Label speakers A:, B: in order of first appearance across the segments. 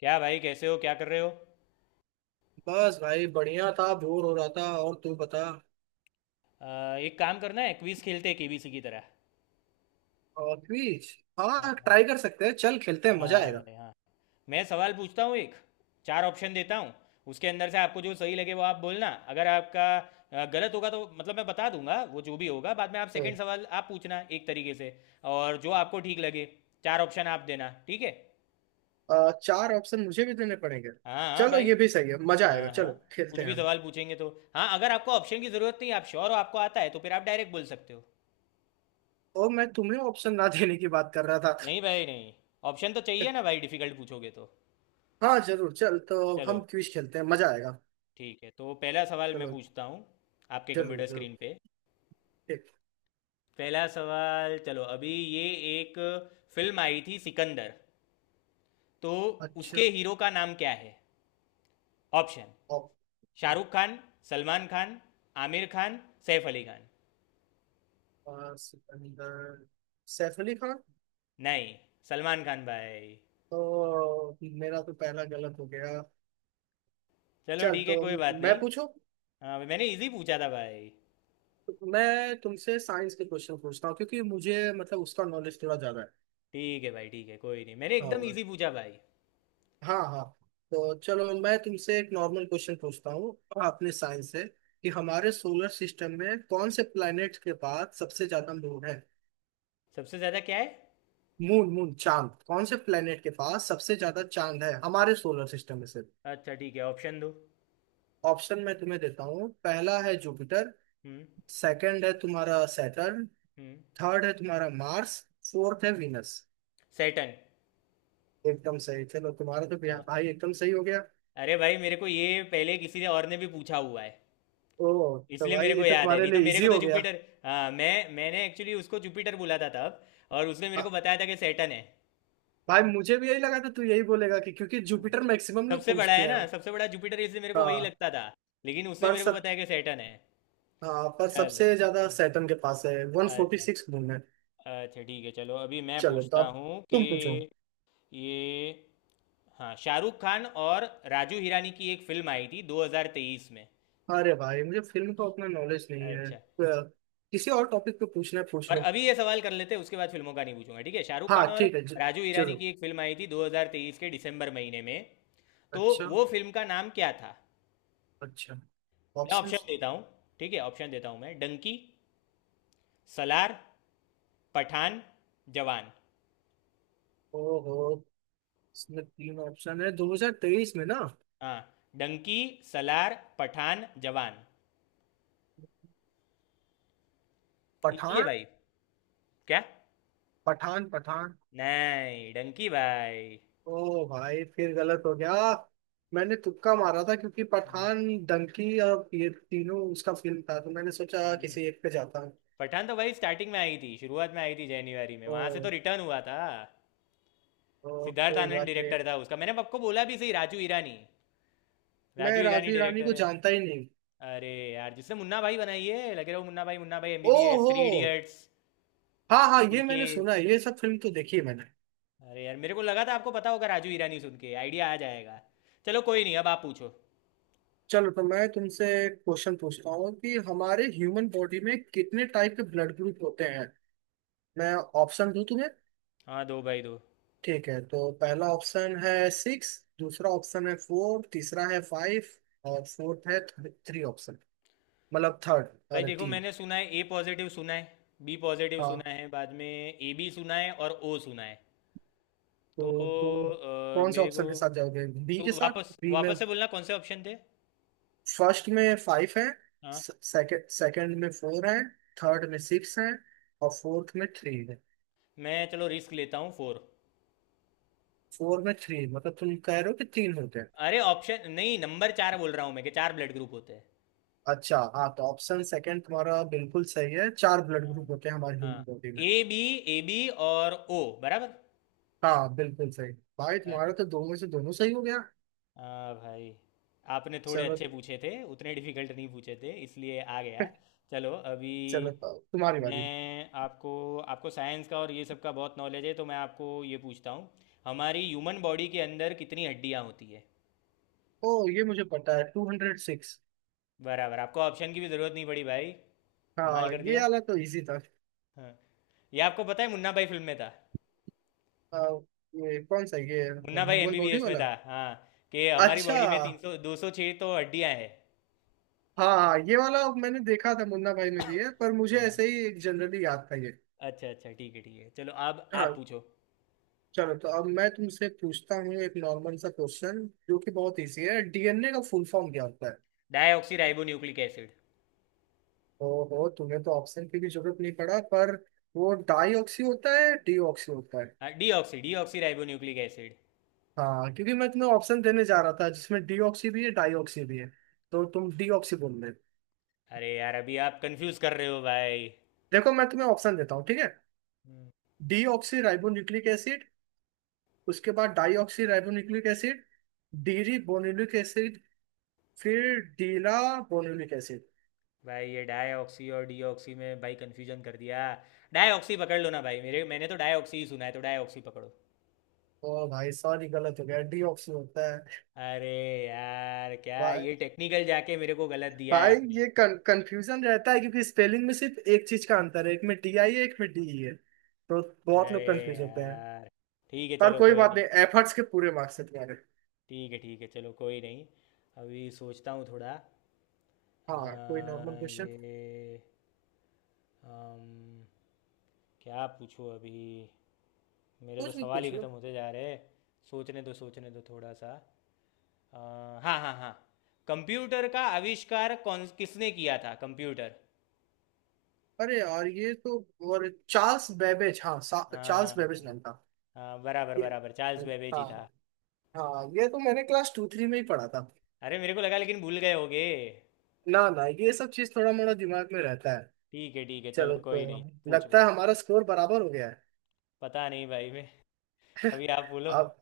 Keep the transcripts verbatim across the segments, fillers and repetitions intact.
A: क्या भाई, कैसे हो? क्या कर रहे हो?
B: बस भाई बढ़िया था। बोर हो रहा था, और तू बता।
A: अ, एक काम करना है, क्विज खेलते हैं केबीसी की तरह।
B: और क्विज?
A: हाँ
B: हाँ,
A: हाँ।
B: ट्राई कर सकते हैं। चल खेलते हैं, मजा
A: हाँ
B: आएगा।
A: भाई, हाँ। मैं सवाल पूछता हूँ एक, चार ऑप्शन देता हूँ। उसके अंदर से आपको जो सही लगे वो आप बोलना। अगर आपका अ, गलत होगा तो मतलब मैं बता दूंगा, वो जो भी होगा। बाद में आप सेकंड
B: हम्म।
A: सवाल आप पूछना एक तरीके से। और जो आपको ठीक लगे, चार ऑप्शन आप देना, ठीक है?
B: अ, चार ऑप्शन मुझे भी देने पड़ेंगे?
A: हाँ हाँ
B: चलो,
A: भाई।
B: ये भी सही है। मजा आएगा,
A: हाँ हाँ।
B: चलो
A: कुछ
B: खेलते हैं
A: भी
B: हम।
A: सवाल पूछेंगे तो। हाँ, अगर आपको ऑप्शन की ज़रूरत नहीं, आप श्योर हो, आपको आता है, तो फिर आप डायरेक्ट बोल सकते हो।
B: और मैं तुम्हें ऑप्शन ना देने की बात कर रहा था।
A: नहीं भाई, नहीं। ऑप्शन तो चाहिए ना भाई, डिफिकल्ट पूछोगे तो।
B: हाँ, जरूर। चल तो हम
A: चलो,
B: क्विज खेलते हैं, मजा आएगा।
A: ठीक है। तो पहला सवाल मैं
B: चलो।
A: पूछता हूँ आपके
B: जरूर,
A: कंप्यूटर
B: जरूर।
A: स्क्रीन पे।
B: ठीक।
A: पहला सवाल चलो अभी ये। एक फिल्म आई थी सिकंदर, तो उसके
B: अच्छा।
A: हीरो का नाम क्या है? Option —
B: op-
A: Shahrukh Khan, Salman Khan, Aamir Khan, Saif Ali Khan.
B: अ, सिकंदर। सैफ अली खान।
A: नहीं, सलमान खान भाई।
B: तो मेरा तो पहला गलत हो गया।
A: चलो
B: चल,
A: ठीक है,
B: तो
A: कोई बात
B: मैं
A: नहीं।
B: पूछूं।
A: हाँ, मैंने इजी पूछा था भाई।
B: मैं तुमसे साइंस के क्वेश्चन पूछता हूँ, क्योंकि मुझे मतलब उसका नॉलेज थोड़ा ज्यादा है।
A: ठीक है भाई, ठीक है, कोई नहीं, मैंने एकदम
B: हाँ,
A: इजी पूछा भाई।
B: हाँ, हाँ। तो चलो, मैं तुमसे एक नॉर्मल क्वेश्चन पूछता हूँ अपने साइंस से कि हमारे सोलर सिस्टम में कौन से प्लैनेट के पास सबसे ज्यादा मून है?
A: सबसे ज़्यादा क्या है?
B: मून, मून चांद, कौन से प्लैनेट के पास सबसे ज्यादा चांद है हमारे सोलर सिस्टम में से?
A: अच्छा ठीक है, ऑप्शन दो।
B: ऑप्शन मैं तुम्हें देता हूँ। पहला है जुपिटर।
A: हम्म।
B: सेकंड है तुम्हारा सैटर्न।
A: हम्म।
B: थर्ड है तुम्हारा मार्स। फोर्थ है विनस।
A: सैटन।
B: एकदम सही। चलो, तुम्हारा तो भैया
A: हाँ।
B: भाई एकदम सही हो गया।
A: अरे भाई, मेरे को ये पहले किसी ने और ने भी पूछा हुआ है,
B: ओ, तो
A: इसलिए
B: भाई
A: मेरे को
B: ये तो
A: याद है,
B: तुम्हारे
A: नहीं तो
B: लिए
A: मेरे
B: इजी
A: को तो
B: हो गया।
A: जुपिटर। हाँ, मैं मैंने एक्चुअली उसको जुपिटर बोला था तब, और उसने मेरे
B: हाँ।
A: को बताया था कि सैटन है।
B: भाई मुझे भी यही लगा था तू यही बोलेगा, कि क्योंकि
A: हम्म।
B: जुपिटर मैक्सिमम लोग
A: सबसे बड़ा
B: पूछते
A: है
B: हैं।
A: ना, सबसे बड़ा जुपिटर है, इसलिए मेरे को वही
B: हाँ
A: लगता था। लेकिन उसने
B: पर
A: मेरे को
B: सब
A: बताया कि सैटर्न है।
B: हाँ, पर
A: चलो।
B: सबसे ज्यादा
A: हम्म।
B: सैटर्न के पास है, वन फोर्टी
A: अच्छा।
B: सिक्स मून है।
A: अच्छा ठीक है, चलो अभी मैं
B: चलो, तो
A: पूछता
B: अब
A: हूँ कि
B: तुम पूछो।
A: ये — हाँ, शाहरुख खान और राजू हिरानी की एक फिल्म आई थी दो हज़ार तेईस में।
B: अरे भाई, मुझे फिल्म का उतना नॉलेज नहीं है। अ,
A: अच्छा।
B: किसी और टॉपिक पे पूछना है पूछ
A: और
B: लो।
A: अभी ये सवाल कर लेते हैं, उसके बाद फिल्मों का नहीं पूछूंगा। ठीक है, शाहरुख
B: हाँ
A: खान और
B: ठीक है, ज-
A: राजू ईरानी
B: जरूर।
A: की एक फिल्म आई थी दो हज़ार तेईस के दिसंबर महीने में, तो
B: अच्छा।
A: वो फिल्म का नाम क्या था?
B: अच्छा
A: मैं
B: ऑप्शन।
A: ऑप्शन देता हूँ, ठीक है ऑप्शन देता हूँ मैं — डंकी, सलार, पठान, जवान।
B: ओहो, इसमें तीन ऑप्शन है दो हज़ार तेइस में ना?
A: हाँ, डंकी सलार पठान जवान, इजी है
B: पठान,
A: भाई। क्या?
B: पठान, पठान।
A: नहीं, डंकी भाई।
B: ओ भाई, फिर गलत हो गया। मैंने तुक्का मारा था, क्योंकि पठान, डंकी और ये तीनों उसका फिल्म था, तो मैंने सोचा
A: हम्म।
B: किसी एक पे जाता हूँ।
A: पठान तो भाई स्टार्टिंग में आई थी, शुरुआत में आई थी, जनवरी में, वहां से तो
B: ओ,
A: रिटर्न हुआ था।
B: ओ,
A: सिद्धार्थ
B: कोई
A: आनंद
B: बात नहीं।
A: डायरेक्टर था उसका, मैंने आपको बोला भी, सही राजू ईरानी, राजू
B: मैं
A: ईरानी
B: राजवीर रानी
A: डायरेक्टर
B: को
A: है।
B: जानता ही नहीं।
A: अरे यार, जिसने मुन्ना भाई बनाई है, लगे रहो मुन्ना भाई, मुन्ना भाई
B: ओ,
A: एमबीबीएस,
B: हो,
A: थ्री इडियट्स,
B: हाँ, हाँ, ये
A: पीके।
B: मैंने सुना है, ये सब फिल्म तो देखी है मैंने।
A: अरे यार, मेरे को लगा था आपको पता होगा राजू ईरानी सुन के आइडिया आ जाएगा। चलो कोई नहीं, अब आप पूछो।
B: चलो, तो मैं तुमसे एक क्वेश्चन पूछता हूँ कि हमारे ह्यूमन बॉडी में कितने टाइप के ब्लड ग्रुप होते हैं? मैं ऑप्शन दूं तुम्हें?
A: हाँ दो भाई दो।
B: ठीक है, तो पहला ऑप्शन है सिक्स। दूसरा ऑप्शन है फोर। तीसरा है फाइव। और फोर्थ है थ्री ऑप्शन, मतलब थर्ड
A: भाई
B: और
A: देखो,
B: तीन।
A: मैंने सुना है ए पॉजिटिव सुना है, बी पॉजिटिव सुना
B: हाँ,
A: है, बाद में ए बी सुना है और ओ सुना है। तो
B: तो तुम
A: अ,
B: कौन से
A: मेरे को —
B: ऑप्शन के साथ जाओगे? बी
A: तो
B: के साथ,
A: वापस
B: बी में।
A: वापस से बोलना कौन से ऑप्शन थे?
B: फर्स्ट में फाइव है।
A: हाँ,
B: सेकंड सेकंड में फोर है। थर्ड में सिक्स है। और फोर्थ में थ्री है।
A: मैं चलो रिस्क लेता हूँ, फोर।
B: फोर में थ्री, मतलब तुम कह रहे हो कि तीन होते हैं?
A: अरे ऑप्शन नहीं, नंबर चार बोल रहा हूँ मैं, कि चार ब्लड ग्रुप होते हैं।
B: अच्छा हाँ, तो ऑप्शन सेकंड तुम्हारा बिल्कुल सही है, चार ब्लड ग्रुप
A: हाँ
B: होते हैं हमारी ह्यूमन
A: हाँ,
B: बॉडी में।
A: ए बी, ए बी, और ओ। बराबर।
B: हाँ, बिल्कुल सही भाई।
A: अच्छा।
B: तुम्हारा तो दोनों से दोनों सही हो गया।
A: हाँ भाई, आपने थोड़े
B: सेवन।
A: अच्छे पूछे थे, उतने डिफिकल्ट नहीं पूछे थे, इसलिए आ गया। चलो अभी
B: सेवन पाओ, तुम्हारी बारी।
A: मैं आपको — आपको साइंस का और ये सब का बहुत नॉलेज है, तो मैं आपको ये पूछता हूँ, हमारी ह्यूमन बॉडी के अंदर कितनी हड्डियाँ होती है?
B: ओ, ये मुझे पता है, टू हंड्रेड सिक्स।
A: बराबर, आपको ऑप्शन की भी ज़रूरत नहीं पड़ी भाई। कमाल
B: हाँ,
A: कर
B: ये
A: दिया।
B: वाला तो इजी था।
A: हाँ, ये आपको पता है, मुन्ना भाई फिल्म में था।
B: आ, ये कौन सा है? ये
A: Munna Bhai
B: human body
A: MBBS में था।
B: वाला।
A: हाँ, कि हमारी
B: अच्छा।
A: बॉडी में तीन सौ, दो सौ छः तो हड्डियाँ हैं।
B: हाँ, हाँ, ये वाला मैंने देखा था, मुन्ना भाई में भी है, पर मुझे
A: हाँ।
B: ऐसे ही जनरली याद था ये।
A: अच्छा अच्छा, ठीक है ठीक है, चलो, अब आप
B: हाँ।
A: पूछो।
B: चलो, तो अब मैं तुमसे पूछता हूँ एक नॉर्मल सा क्वेश्चन, जो कि बहुत इजी है। डीएनए का फुल फॉर्म क्या होता है?
A: Deoxy ribo nucleic acid.
B: ओहो, तुम्हें तो ऑप्शन की भी जरूरत नहीं पड़ा, पर वो डाईऑक्सी होता है, डीऑक्सी होता है।
A: हाँ, deoxy, deoxyribonucleic acid.
B: हाँ, क्योंकि मैं तुम्हें ऑप्शन देने जा रहा था जिसमें डीऑक्सी भी है, डाईऑक्सी भी है। तो तुम डीऑक्सी बोल रहे हो।
A: अरे यार, अभी आप कंफ्यूज कर रहे हो भाई।
B: देखो, मैं तुम्हें ऑप्शन देता हूँ, ठीक है।
A: हम्म।
B: Deoxyribonucleic acid. उसके बाद deoxy ribonucleic acid. Deoxyribonucleic acid. फिर डीला बोनुलिक एसिड।
A: भाई, ये डाईऑक्सी और डीऑक्सी में भाई कंफ्यूजन कर दिया। डाईऑक्सी पकड़ लो ना भाई, मेरे — मैंने तो डाईऑक्सी ही सुना है, तो डाईऑक्सी पकड़ो।
B: ओ भाई सॉरी, गलत हो गया, डीऑक्सी होता
A: अरे यार, क्या
B: है।
A: ये टेक्निकल जाके मेरे को गलत दिया है
B: भाई,
A: आपने।
B: ये कंफ्यूजन रहता है क्योंकि स्पेलिंग में सिर्फ एक चीज का अंतर है, एक में टी आई है, एक में डी ई है, तो बहुत
A: अरे
B: लोग कंफ्यूज होते हैं।
A: यार। ठीक है,
B: पर
A: चलो
B: कोई
A: कोई
B: बात
A: नहीं।
B: नहीं, एफर्ट्स के पूरे मार्क्स है तुम्हारे।
A: ठीक है ठीक है, चलो कोई नहीं, अभी सोचता हूँ थोड़ा।
B: हाँ, कोई नॉर्मल
A: अ,
B: क्वेश्चन।
A: ये — अम, क्या पूछूँ अभी? मेरे तो
B: कुछ भी
A: सवाल ही
B: पूछ लो।
A: ख़त्म होते जा रहे हैं। सोचने दो सोचने दो थोड़ा सा। अ, हाँ हाँ हाँ, कंप्यूटर का आविष्कार कौन, किसने किया था कंप्यूटर?
B: अरे यार, ये तो। और चार्ल्स बेबेज, हाँ, सा- चार्ल्स
A: हाँ,
B: बेबेज नाम था।
A: हाँ बराबर
B: ये।
A: बराबर, चार्ल्स बेबेज ही
B: हाँ,
A: था।
B: हाँ, ये तो मैंने क्लास टू थ्री में ही पढ़ा था।
A: अरे, मेरे को लगा लेकिन भूल गए होगे।
B: ना, ना, ये सब चीज थोड़ा मोड़ा दिमाग में रहता है।
A: ठीक है ठीक है,
B: चलो,
A: चलो
B: तो
A: कोई नहीं,
B: लगता
A: पूछो।
B: है हमारा स्कोर बराबर हो गया है।
A: पता नहीं भाई, मैं — अभी आप बोलो।
B: अब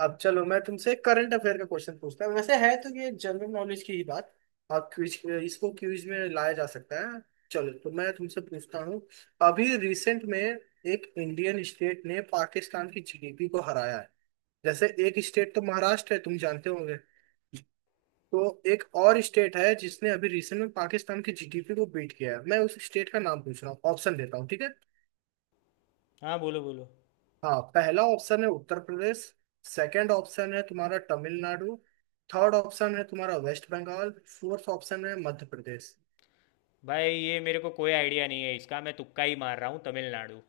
B: अब चलो, मैं तुमसे करंट अफेयर का क्वेश्चन पूछता हूँ। वैसे है तो ये जनरल नॉलेज की ही बात। आप क्विज इसको क्विज में लाया जा सकता है। चलो, तो मैं तुमसे पूछता हूँ। अभी रिसेंट में एक इंडियन स्टेट ने पाकिस्तान की जीडीपी को हराया है। जैसे एक स्टेट तो महाराष्ट्र है, तुम जानते होंगे। तो एक और स्टेट है जिसने अभी रिसेंट में पाकिस्तान की जीडीपी को बीट किया है। मैं उस स्टेट का नाम पूछ रहा हूँ, ऑप्शन देता हूँ, ठीक है।
A: हाँ बोलो बोलो।
B: हाँ, पहला ऑप्शन है उत्तर प्रदेश। सेकंड ऑप्शन है तुम्हारा तमिलनाडु। थर्ड ऑप्शन है तुम्हारा वेस्ट बंगाल। फोर्थ ऑप्शन है मध्य प्रदेश।
A: भाई, ये मेरे को कोई आइडिया नहीं है इसका, मैं तुक्का ही मार रहा हूँ — तमिलनाडु।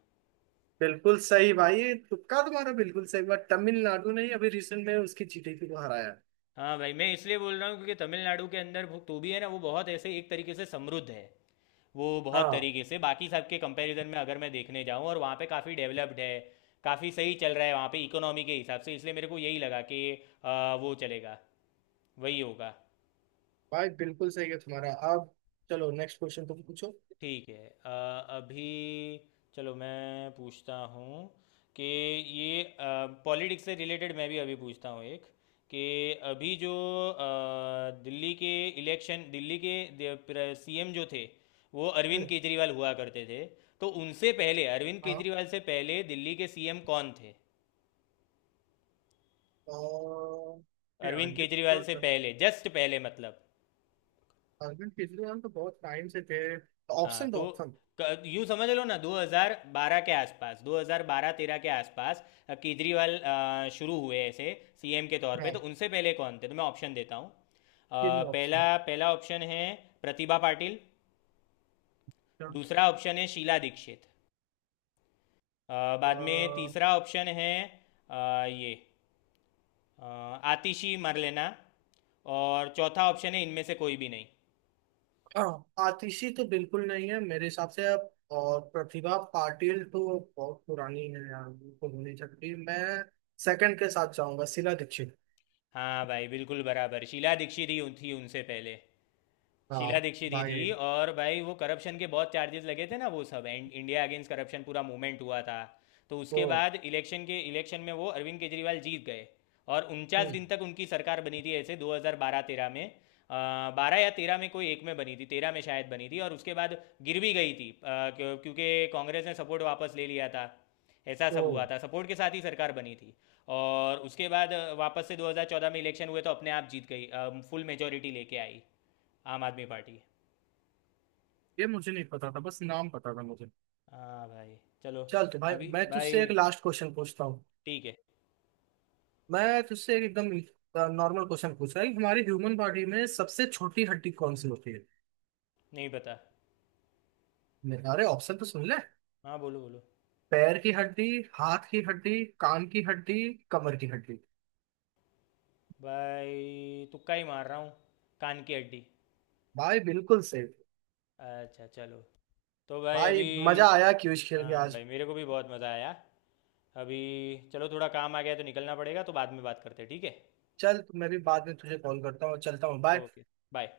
B: बिल्कुल सही भाई, तुक्का तुम्हारा बिल्कुल सही। बात तमिलनाडु ने ही अभी रिसेंट में उसकी जीटीपी को हराया है।
A: हाँ भाई, मैं इसलिए बोल रहा हूँ क्योंकि तमिलनाडु के अंदर वो- तो भी है ना, वो बहुत ऐसे एक तरीके से समृद्ध है, वो बहुत
B: हाँ
A: तरीके से बाकी सब के कंपैरिजन में अगर मैं देखने जाऊँ, और वहाँ पे काफ़ी डेवलप्ड है, काफ़ी सही चल रहा है वहाँ पे इकोनॉमी के हिसाब से, इसलिए मेरे को यही लगा कि आ, वो चलेगा, वही होगा।
B: भाई, बिल्कुल सही है तुम्हारा। अब चलो, नेक्स्ट क्वेश्चन तुम पूछो।
A: ठीक है, अ, अभी चलो मैं पूछता हूँ कि ये पॉलिटिक्स से रिलेटेड मैं भी अभी पूछता हूँ एक, कि अभी जो अ, दिल्ली के इलेक्शन, दिल्ली के सीएम जो थे, वो अरविंद
B: हम्म।
A: केजरीवाल हुआ करते थे। तो उनसे पहले, अरविंद
B: हाँ,
A: केजरीवाल से पहले दिल्ली के सीएम कौन थे?
B: और ये
A: अरविंद
B: आगे
A: केजरीवाल
B: थोड़ा
A: से
B: सा-
A: पहले, जस्ट पहले मतलब।
B: अरविंद केजरीवाल तो बहुत टाइम से थे।
A: हाँ
B: ऑप्शन
A: तो
B: तो ऑप्शन।
A: क- यूं समझ लो ना, दो हज़ार बारह के आसपास, दो हज़ार बारह-तेरह के आसपास अ, केजरीवाल अ, शुरू हुए ऐसे सीएम के तौर पे, तो
B: हाँ,
A: उनसे पहले कौन थे? तो मैं ऑप्शन देता हूँ अ,
B: गिव मी
A: पहला,
B: ऑप्शन।
A: पहला ऑप्शन है प्रतिभा पाटिल। दूसरा ऑप्शन है शीला दीक्षित। अ, बाद में तीसरा ऑप्शन है अ, ये अ, आतिशी मरलेना। और चौथा ऑप्शन है इनमें से कोई भी नहीं।
B: हाँ, आतिशी तो बिल्कुल नहीं है मेरे हिसाब से अब, और प्रतिभा पाटिल तो बहुत पुरानी है यार, बिल्कुल हो नहीं सकती। मैं सेकंड के साथ जाऊंगा, शीला दीक्षित।
A: हाँ भाई, बिल्कुल बराबर, शीला दीक्षित ही उन- थी उनसे पहले।
B: हाँ
A: शीला दीक्षित ही
B: भाई।
A: थी, और भाई वो करप्शन के बहुत चार्जेस लगे थे ना, वो सब एंड इंडिया अगेंस्ट करप्शन पूरा मूवमेंट हुआ था। तो
B: तो
A: उसके बाद इलेक्शन के इलेक्शन में वो अरविंद केजरीवाल जीत गए। और उनचास
B: हम्म,
A: दिन तक उनकी सरकार बनी थी ऐसे दो हज़ार बारह-तेरह में। बारह या तेरह में कोई एक में बनी थी, तेरह में शायद बनी थी, और उसके बाद गिर भी गई थी, अ, क्यों- क्योंकि कांग्रेस ने सपोर्ट वापस ले लिया था। ऐसा सब हुआ
B: तो
A: था, सपोर्ट के साथ ही सरकार बनी थी। और उसके बाद अ, वापस से दो हज़ार चौदह में इलेक्शन हुए तो अपने आप जीत गई, फुल मेजोरिटी लेके आई आम आदमी पार्टी।
B: ये मुझे नहीं पता था, बस नाम पता था मुझे।
A: हाँ भाई। चलो।
B: चल, तो भाई
A: अभी
B: मैं तुझसे
A: भाई,
B: एक लास्ट क्वेश्चन पूछता हूँ।
A: ठीक है।
B: मैं तुझसे एक एकदम नॉर्मल क्वेश्चन पूछ रहा है कि हमारी ह्यूमन बॉडी में सबसे छोटी हड्डी कौन सी होती है?
A: नहीं पता।
B: मैं- अरे, ऑप्शन तो सुन ले।
A: हाँ बोलो बोलो।
B: पैर की हड्डी, हाथ की हड्डी, कान की हड्डी, कमर की हड्डी।
A: भाई तुक्का ही मार रहा हूँ, कान की हड्डी।
B: भाई बिल्कुल सेफ।
A: अच्छा चलो। तो भाई
B: भाई
A: अभी —
B: मजा आया क्यूज खेल के
A: हाँ
B: आज।
A: भाई, मेरे को भी बहुत मज़ा आया। अभी चलो, थोड़ा काम आ गया है तो निकलना पड़ेगा, तो बाद में बात करते हैं, ठीक है?
B: चल, मैं भी बाद में तुझे कॉल करता हूँ, चलता हूँ, बाय।
A: Okay, bye.